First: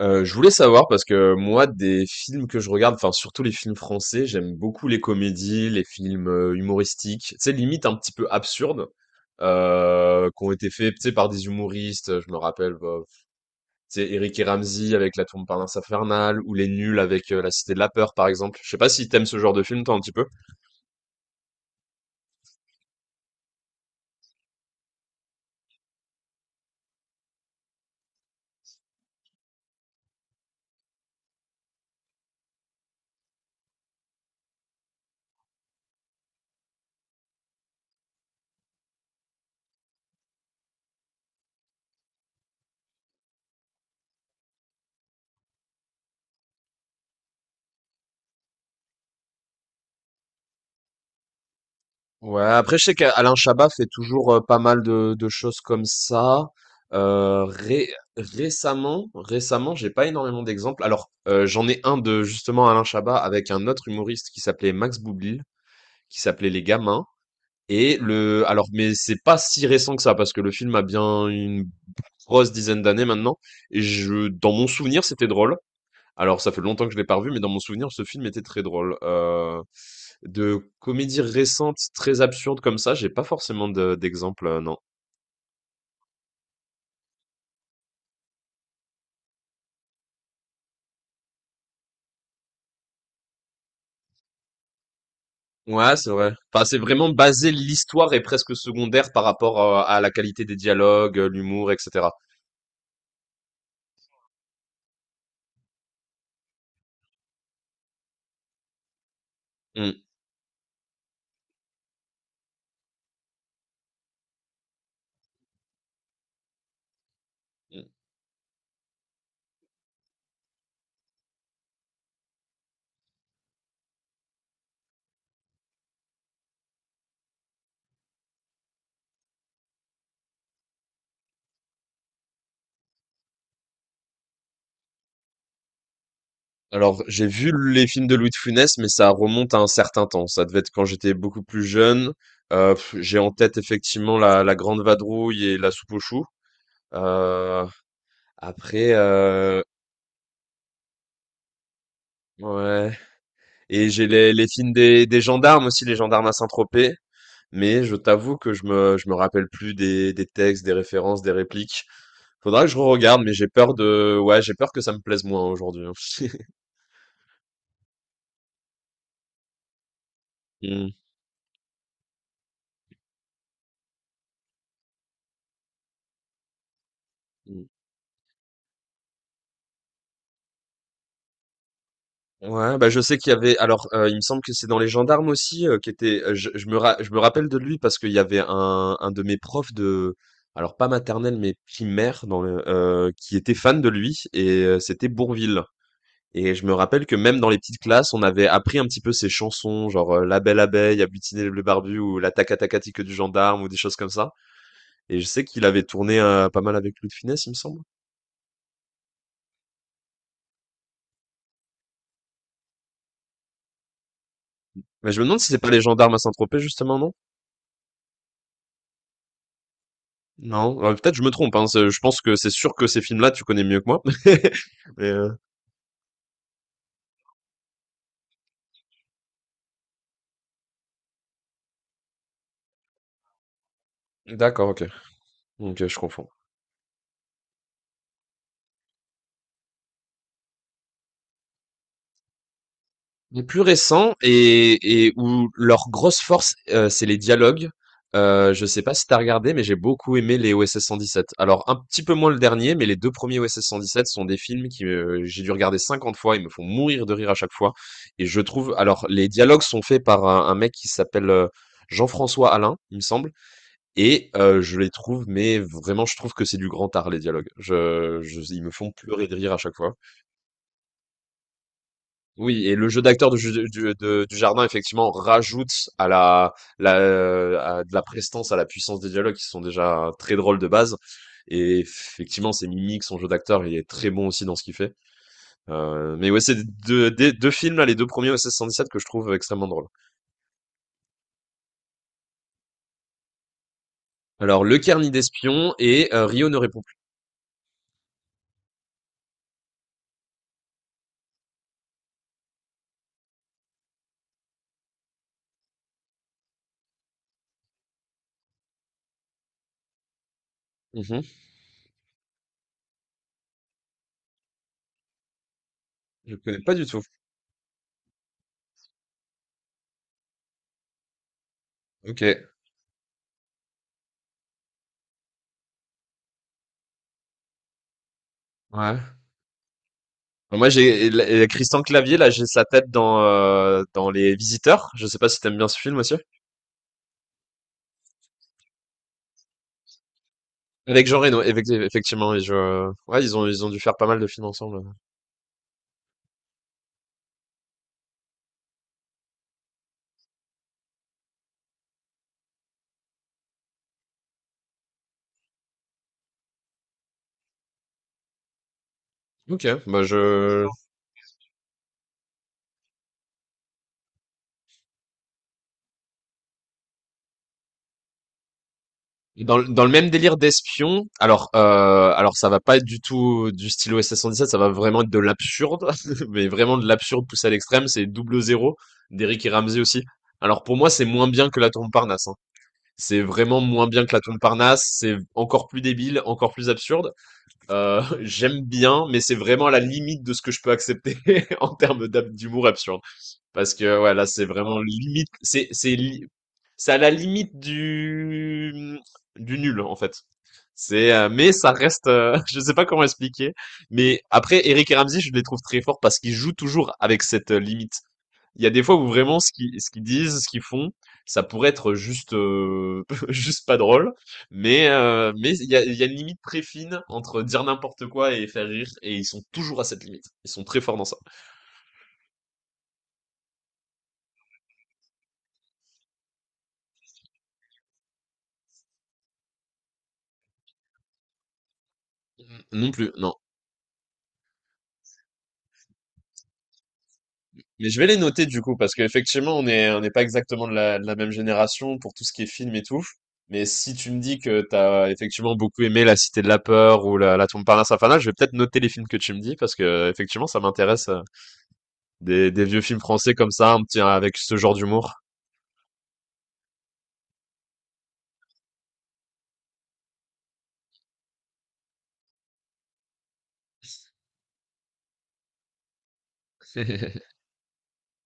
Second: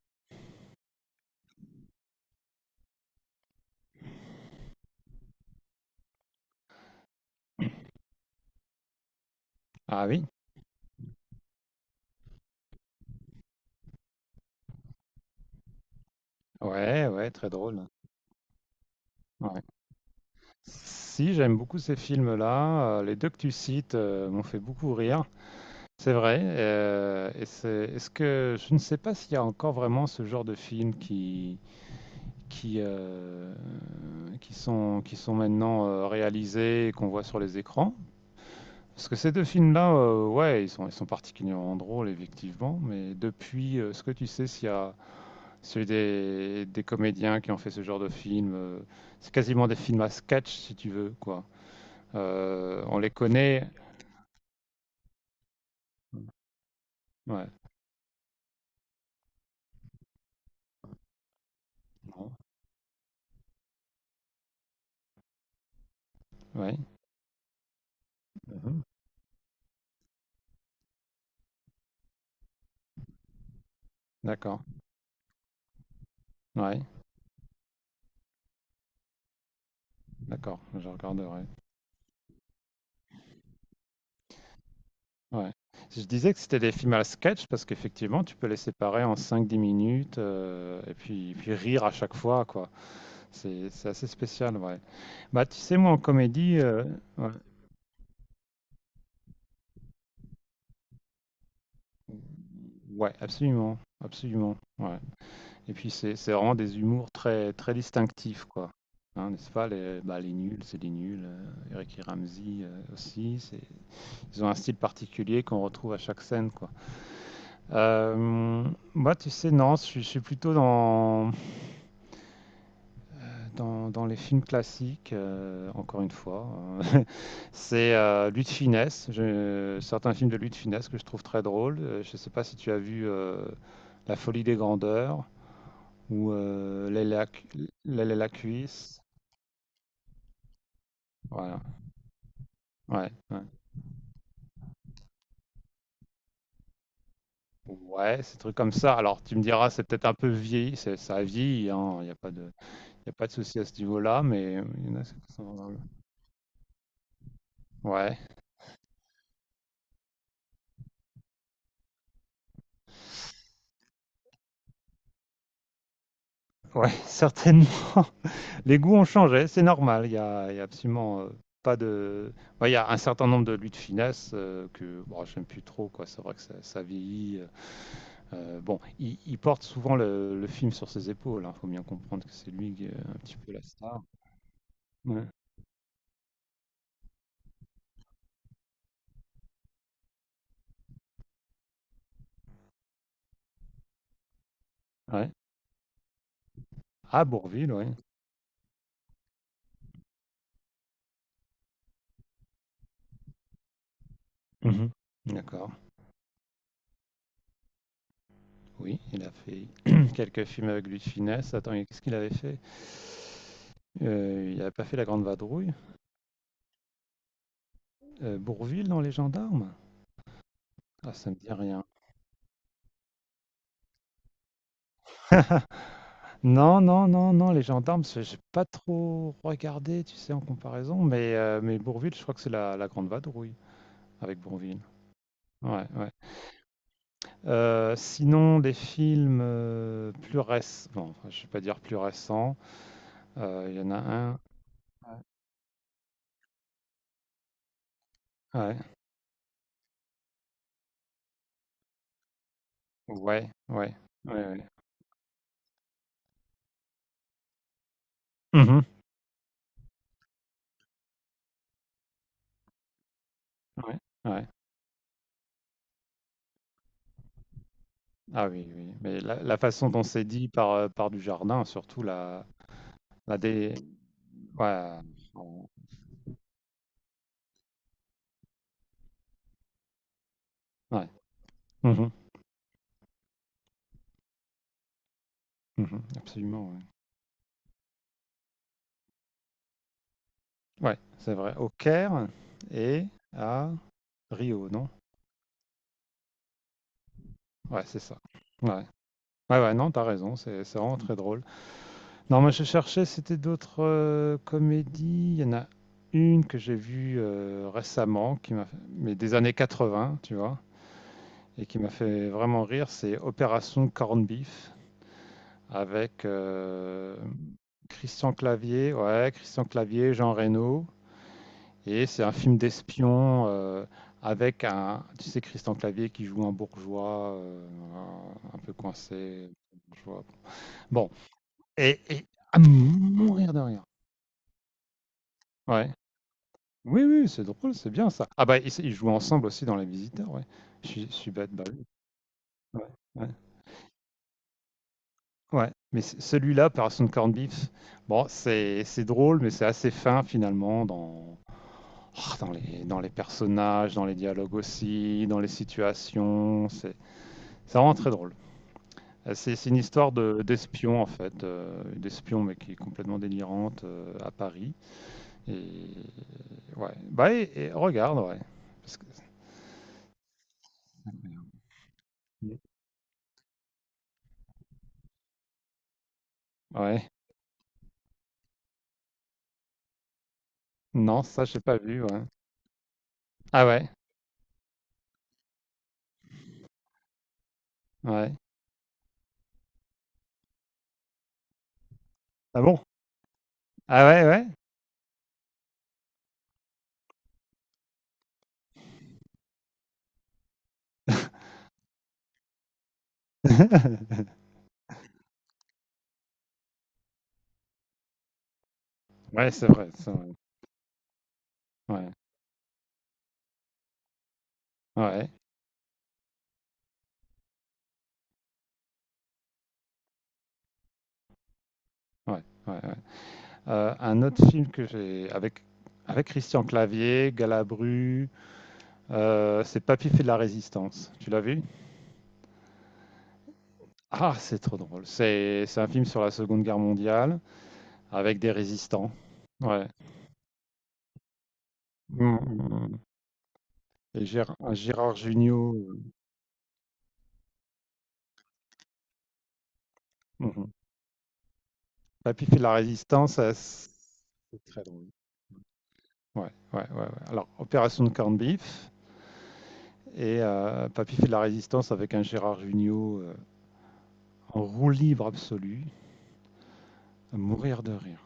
Je voulais savoir, parce que moi, des films que je regarde, enfin surtout les films français, j'aime beaucoup les comédies, les films, humoristiques, tu sais, limite un petit peu absurdes, Ah oui, qui ont été faits, tu sais, par des humoristes. Je me rappelle, bah, tu sais, Éric et Ramzy avec La Tour Montparnasse Infernale, ou Les Nuls ouais, ouais, avec, très La Cité de drôle. la Peur par exemple. Je sais pas si t'aimes ce genre Ouais. de film, toi, un petit peu? Si, j'aime beaucoup ces films-là. Les deux que tu cites, m'ont fait beaucoup rire. C'est vrai. Est-ce que je ne sais pas s'il y a encore vraiment ce genre de films qui qui sont maintenant réalisés et qu'on voit sur les écrans. Parce que ces deux films-là, ouais, ils sont particulièrement drôles effectivement. Mais depuis, est-ce que tu sais s'il y a celui des, comédiens qui ont fait ce genre de film. C'est quasiment des films à sketch, si tu veux, quoi. Ouais, après, je sais On les qu'Alain Chabat connaît. fait toujours pas mal de choses comme ça. Euh, Ouais. ré- récemment, récemment, j'ai pas énormément d'exemples. Alors, j'en ai un, de Non. justement Alain Chabat, avec un autre humoriste qui s'appelait Max Boublil, qui s'appelait Les Ouais. Gamins. Alors, Mhm. mais c'est pas si récent que ça, parce que le film a bien une grosse dizaine d'années maintenant. Et dans D'accord, mon souvenir, c'était drôle. Alors ça fait ouais, longtemps que je l'ai pas revu, mais dans mon souvenir, ce film était très drôle. D'accord, De je comédies regarderai. récentes, très absurdes comme ça, j'ai pas forcément d'exemple, non. Ouais. Je disais que c'était des films à sketch parce qu'effectivement, tu peux les séparer en cinq dix minutes et puis, rire à chaque fois, quoi. C'est assez spécial, ouais. Bah, tu sais, moi, Ouais, en c'est vrai. comédie, Enfin, c'est vraiment ouais, basé, l'histoire est presque secondaire par rapport à la qualité des dialogues, l'humour, etc. ouais, absolument, absolument, ouais. Et puis c'est vraiment des humours très très distinctifs, quoi, hein, n'est-ce pas? Les, Mm, bah, les nuls, c'est des nuls. Eric et Ramzy aussi, ils ont un style particulier qu'on retrouve à chaque scène, quoi. mm. Euh, Moi, tu sais, non, je suis plutôt dans, dans les films classiques. Encore une fois, hein. C'est Louis de Funès. Certains films de Louis de Funès que je trouve très drôles. Je ne sais pas si tu as vu La Folie des Grandeurs ou Alors, j'ai vu les films L'aile de à la Louis de Funès, mais cuisse. ça remonte à un certain temps. Ça devait être quand j'étais beaucoup Voilà. plus jeune. Ouais, J'ai en ouais. tête effectivement la Grande Vadrouille et la Soupe aux Choux. Euh, Ouais, ces trucs comme Après, ça. Alors, tu me diras, c'est peut-être un peu vieilli, ça a vieilli, hein. Il n'y a pas de, ouais. il y a pas de souci à ce Et j'ai niveau-là, les mais films il y en a des gendarmes aussi, les gendarmes à Saint-Tropez. Mais je Ouais, t'avoue que je me rappelle plus des textes, des références, des répliques. Faudra que je re-regarde, mais j'ai peur de, ouais, j'ai peur que ça me plaise moins aujourd'hui, hein. ouais, certainement. Les goûts ont changé, c'est normal. Il y a, il y a Mm. absolument pas de. Ouais, il y a un certain nombre de luttes finesse que bon, j'aime plus trop, quoi. C'est vrai que ça vieillit. Mm. Bon, il porte souvent le film sur ses épaules. Il faut bien comprendre que c'est lui Ouais, qui est bah je sais un qu'il y petit peu avait. la Alors, star. Il me semble que c'est dans les Ouais. gendarmes aussi, qui était. Je me rappelle de lui, parce qu'il y avait un de mes profs de. Alors, pas maternelle mais primaire, dans le, qui était fan de lui, et c'était Ouais. Bourvil. Et je me rappelle que Ah, même dans les Bourvil, petites oui. classes, on avait appris un petit peu ces chansons, genre La Belle Abeille, Agglutiner les Bleus Barbus, ou La Tacatacatique du Gendarme, ou des choses comme ça. Mmh. Et je sais qu'il D'accord. avait tourné pas mal avec Louis de Funès, il me semble. Oui, il a fait quelques films avec Louis de Funès. Attends, et qu'est-ce qu'il avait fait? Il n'avait pas fait La Mais je me Grande demande si c'est pas Vadrouille? les gendarmes à Saint-Tropez justement, non? Bourvil dans Les Gendarmes? Non, ouais, Ah, peut-être je me ça me dit trompe, hein. rien. Je pense que c'est sûr que ces films-là, tu connais mieux que moi. Mais, Non, non, non, non, Les Gendarmes, c'est j'ai pas trop regardé, tu sais, en comparaison, mais Bourvil, je crois que c'est La Grande Vadrouille avec d'accord, Bourvil. ok. Donc Ouais, je ouais. confonds. Sinon des films, plus récents. Bon, enfin, je vais pas dire plus récents. Les plus Il y en a récents un. et Ouais. où leur grosse force, c'est les dialogues. Je Ouais. sais pas si t'as regardé, mais j'ai beaucoup aimé les OSS 117. Alors, un petit peu moins le dernier, mais les deux premiers Ouais, OSS ouais. 117 sont des Ouais, ouais. films qui, j'ai dû regarder 50 fois. Ils me font mourir de rire à chaque fois, et je trouve, Mmh. alors, les dialogues sont faits par un mec qui s'appelle, Jean-François Alain, il me semble, Ouais, et ouais. Je les trouve, mais vraiment, je trouve que c'est du grand art, les dialogues. Je Ah Ils oui, me font oui, mais pleurer de la rire la à chaque façon fois. dont c'est dit par, par du jardin, surtout la Oui, et le jeu d'acteur de la ju dé du de Dujardin ouais, effectivement on rajoute à la à de la prestance, à la puissance des dialogues, qui sont déjà très drôles de base, ouais. et Mmh mh. effectivement ses mimiques, son jeu d'acteur, il est très bon aussi dans ce qu'il fait. Mmh. Mais ouais, c'est Absolument, ouais. 2 des 2 films là, les 2 premiers OSS 117 que je trouve extrêmement drôles. Ouais, c'est vrai. Au Caire et à Alors Rio, Le non? Carnet d'espions et Rio ne répond plus. Ouais, c'est ça. Ouais. Ouais, ouais, non, t'as raison, c'est vraiment très drôle. Non, moi, je cherchais, c'était d'autres, comédies. Il y en a une que j'ai vue, récemment qui m'a f mais des années 80, tu vois? Mmh. Et qui m'a fait vraiment rire, c'est Opération Corned Beef avec Je connais pas du tout. Christian Clavier, ouais, Christian Clavier, Jean Reno. Et c'est un OK. film d'espion avec un, tu sais, Christian Clavier qui joue un bourgeois un peu Ouais. coincé. Bourgeois. Moi, j'ai et Bon, la et Christian et, Clavier et là, j'ai à sa tête dans, mourir de rire. Dans Les Visiteurs. Je sais pas si tu aimes bien ce Ouais. film aussi? Oui, oui, c'est drôle, c'est bien ça. Ah bah, ils jouent ensemble aussi dans Les Visiteurs, ouais. Je suis Avec je Jean suis Reno, bête, bah oui. effectivement, et Ouais, je... ouais, ouais. Ils ont dû faire pas mal de films ensemble. Ouais, mais celui-là, Operation Corned Beef, bon, c'est drôle, mais c'est assez fin finalement dans les personnages, dans les dialogues aussi, dans les situations. C'est vraiment très drôle. Euh, C'est Ok, c'est une bah histoire de je... d'espion en fait, d'espion mais qui est complètement délirante à Paris. Et ouais, bah et regarde, ouais. Parce que- Dans le même délire d'espion, alors ça va pas être du tout du style OSS 117, ça va vraiment être de l'absurde, mais vraiment de Ouais, l'absurde poussé à l'extrême, c'est Double Zéro, d'Eric et Ramsey aussi. Alors pour moi, c'est non, moins ça bien que j'ai La pas Tombe vu, ouais. Parnasse, hein. C'est vraiment Ah moins ouais, bien que La Tombe Parnasse, c'est encore plus débile, encore plus absurde. Ouais. J'aime bien, mais c'est vraiment à la limite de ce que je peux accepter en termes Ah d'humour bon? absurde. Parce que Ah ouais, ouais, là, c'est ouais. vraiment limite. C'est à la limite du nul, en fait. Mais ça reste, je sais pas comment expliquer. Mais après, Eric et Ramsey, je les trouve très forts parce qu'ils jouent toujours avec cette limite. Il y a des fois où vraiment Ouais, c'est vrai, ce qu'ils c'est vrai. disent, ce qu'ils font, ça pourrait être Ouais. juste, juste pas drôle. Ouais, Mais il y a une limite très fine entre dire n'importe quoi et faire rire. Et ils sont toujours à cette limite. Ils sont très forts dans ça. ouais, ouais, ouais. Un autre film que j'ai avec Christian Clavier, Galabru, c'est Papy fait de la résistance. Tu l'as vu? Non plus, non. Ah, c'est trop drôle. C'est un film sur la Seconde Guerre mondiale Mais je vais les avec noter des du coup, parce résistants. qu'effectivement, Ouais. On n'est pas exactement de la même génération pour tout ce Mmh, qui est mmh, film et mmh. tout. Mais si tu me Et dis que t'as Gérard effectivement Jugnot, beaucoup aimé La Cité de la Peur ou la Tombe Parnasse Infernale, je vais peut-être noter les films que tu me dis, parce que effectivement, mmh ça mh. m'intéresse, Papy fait de des la vieux films français résistance, comme ça, un c petit, avec ce c'est genre très drôle. d'humour. Ouais, ouais, ouais, ouais. Alors Opération de corned beef et Papy fait de la résistance avec un Gérard Jugnot, en roue libre absolue. À mourir de rire.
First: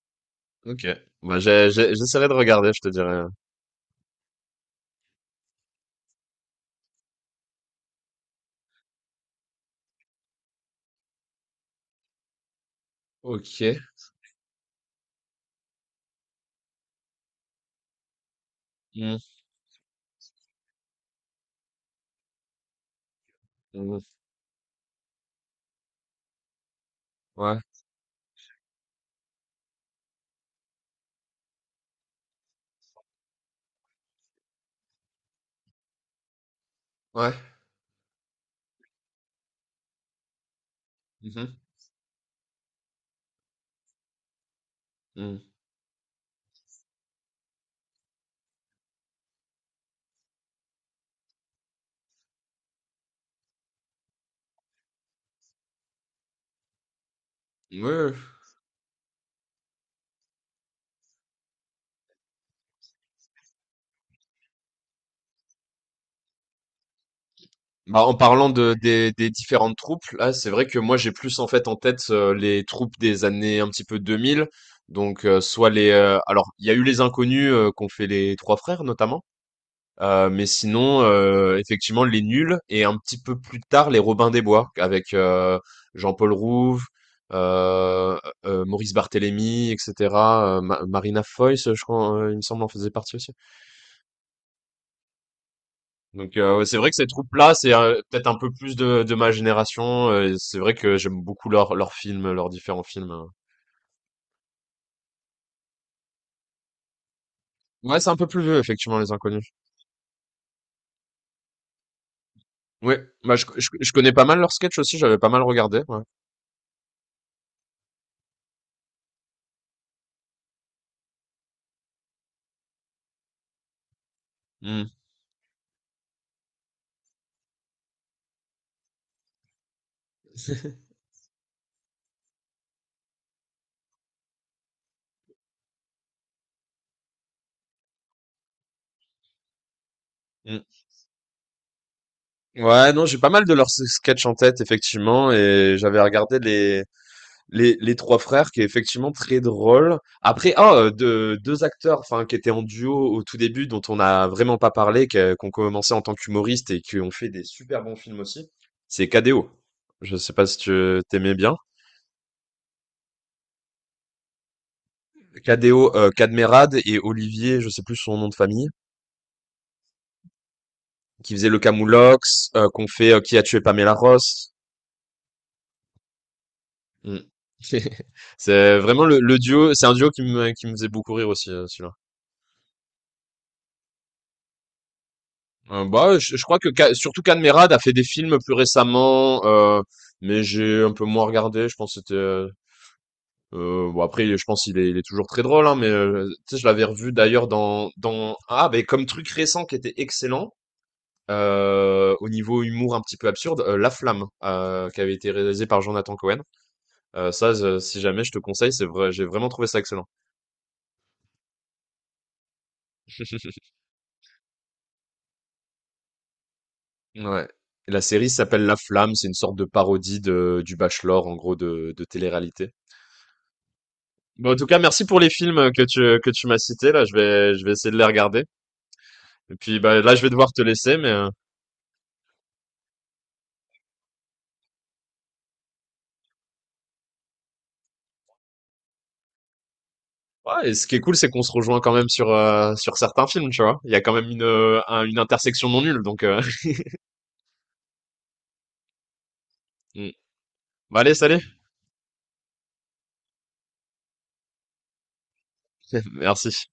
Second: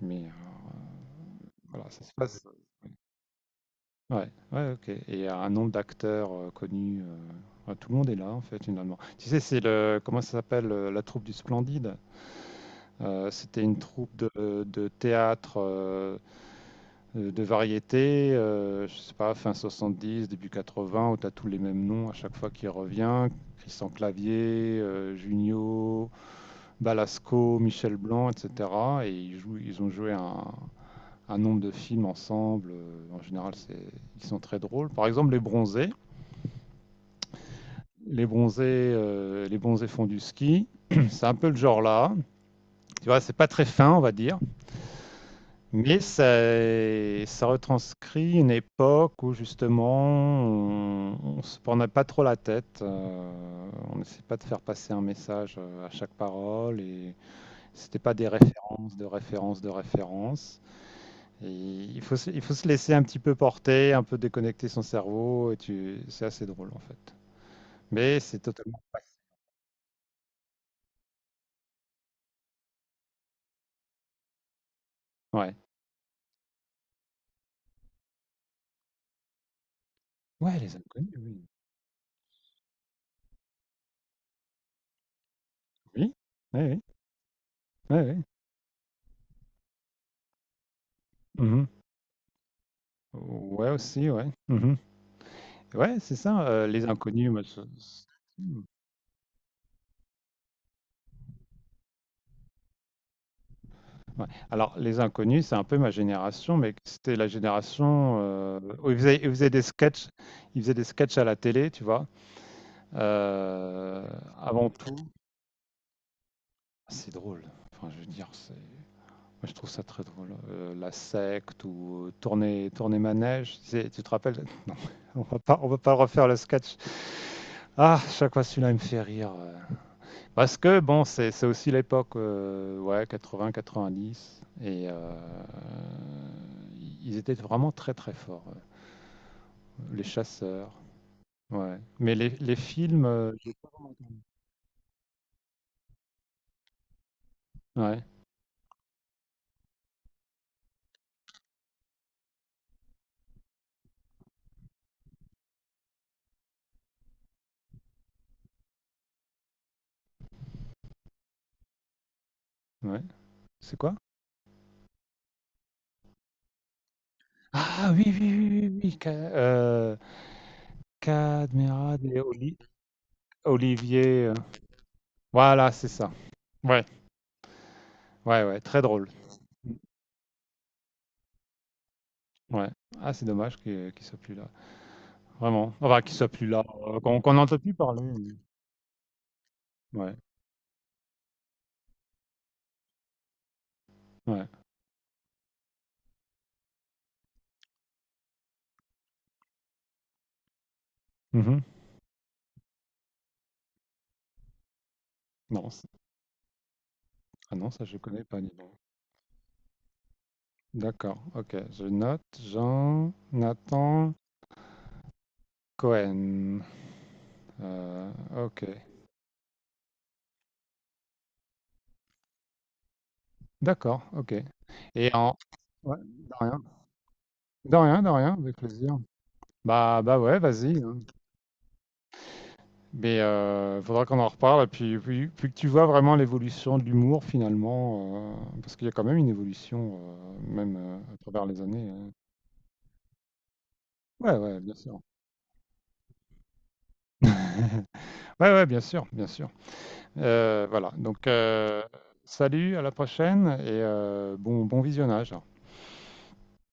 Mais Ok. Bah, voilà, ça se j'essaierai de passe. regarder, je te dirai. Ouais, ouais, ok. Et il y a un nombre d'acteurs connus. Ouais, tout le monde est là, en fait, finalement. Tu sais, c'est le. Comment ça s'appelle La troupe du Splendide. C'était Ok. une troupe de théâtre de variété, je sais Mm. pas, fin 70, début 80, où tu as tous les mêmes noms à chaque fois qu'il revient. Christian Mm. Clavier, Junio, Ouais. Balasco, Michel Blanc, etc. Et ils ont joué un nombre de films ensemble. En général, ils sont très drôles. Par exemple, Les Bronzés. Ouais. Les Bronzés, les Bronzés font du ski. C'est un peu le Mhm. genre là. Tu vois, c'est pas très fin, on va dire, mais ça retranscrit une époque où justement on se prenait pas trop la tête. On n'essayait pas de faire passer un message à chaque parole et Mm. c'était Ouais. pas des références, de références, de références. Et il faut se laisser un petit peu porter, un peu déconnecter son cerveau, et tu... c'est assez drôle en fait. Bah, en Mais c'est parlant de totalement. Des différentes troupes, là, c'est vrai que moi, j'ai plus en fait en tête, les troupes des années un petit peu 2000. Donc Ouais. soit les, alors il y a eu les inconnus, qu'ont fait les trois frères notamment, mais Ouais, les sinon, inconnus, oui. Effectivement les nuls, et un petit peu plus tard les Robins des Bois avec, Oui, Jean-Paul oui, oui. Rouve, Ouais, euh, ouais. Maurice Barthélémy, etc. Marina Mhm. Foïs, je crois, il me semble, en faisait partie aussi. Ouais, aussi, ouais. Mhm. Ouais, c'est Donc, ça, ouais, c'est les vrai que ces inconnus. Troupes-là, c'est peut-être un peu Hmm. plus de ma génération. Et c'est vrai que j'aime beaucoup leurs films, leurs différents films. Ouais. Alors, les inconnus, c'est un peu ma génération, mais c'était la Ouais, c'est un génération peu plus vieux, où effectivement, ils Les faisaient, ils Inconnus. faisaient des sketchs, ils faisaient des sketchs à la télé, tu vois. Ouais, bah, je Euh, connais pas mal leurs Avant sketchs tout, aussi, j'avais pas mal regardé. Ouais. c'est drôle. Enfin, je veux dire, moi, je trouve ça très drôle. La secte ou tourner manège. Tu sais, tu te rappelles? Non, Hmm. on va pas refaire le sketch. Ah, chaque fois celui-là, il me fait rire. Parce que bon, c'est aussi l'époque, ouais, quatre-vingts, quatre-vingt-dix. Et ils étaient vraiment très, très forts. Les Mm. chasseurs. Ouais. Mais les Ouais, non, films. j'ai pas mal de leurs sketchs en tête, effectivement, et j'avais regardé les... Les Ouais, trois frères, qui est effectivement très drôle. Après, ah, deux acteurs, enfin, qui étaient en duo au tout début, dont on n'a vraiment pas parlé, qui ont commencé en tant qu'humoristes et qui ont fait des super bons films aussi, c'est Cadéo. Je sais pas si tu t'aimais bien. ouais. C'est quoi? Cadéo, Cadmerad et Olivier, je sais Ah plus oui, oui, son nom de oui, oui, famille, oui. Oui, qui faisait le Cadmerade et Camoulox, qu'on fait, Qui a tué Pamela Olivier. Ross. Voilà, c'est ça. Ouais, Mm. ouais, ouais, C'est très vraiment drôle. Le duo, Mm. c'est un duo qui me faisait beaucoup rire aussi, celui-là. Ouais. Ah, c'est dommage qu'il soit plus là. Vraiment. Enfin, qu'il Bah, soit je plus crois là. que surtout Qu'on n'entend Merad plus a fait des parler. films plus récemment, Ouais, mais j'ai un peu moins regardé. Je pense que c'était. Bon, après, je ouais. pense il est toujours très drôle, hein, mais tu sais, je l'avais revu d'ailleurs dans, ah ben, comme truc récent qui était excellent, Mhm. Au niveau humour un petit peu absurde, La Flamme, qui avait été réalisé Non, par c'est- Jonathan Cohen. Ah non, ça je Si jamais, connais je te pas, dis conseille, donc. c'est vrai, j'ai vraiment trouvé ça excellent. D'accord, ok. Je note Jean Nathan Cohen. Ouais. La Euh, série ok. s'appelle La Flamme, c'est une sorte de parodie du Bachelor, en gros, de télé-réalité. D'accord, ok. Bon, en tout cas, merci Et pour les en. films Ouais, que de tu m'as rien. cités. Là, je vais De essayer de rien, les de rien, regarder. avec plaisir. Et puis, Bah, bah, là, bah je vais ouais, devoir te vas-y, laisser. hein. Mais Mais il faudra qu'on en reparle. Et puis que tu vois vraiment l'évolution de l'humour finalement, parce qu'il y a quand même une évolution, euh, ouais, et même ce qui euh, est cool, à c'est qu'on travers se les rejoint années, quand même hein. sur, sur certains films, tu vois. Il y a quand même Ouais, ouais, bien sûr. Une intersection non nulle. Donc, Ouais, ouais, bien sûr, bien sûr. Mm. Voilà, Bah, allez, donc salut. Salut, à la prochaine et bon, bon visionnage. Merci.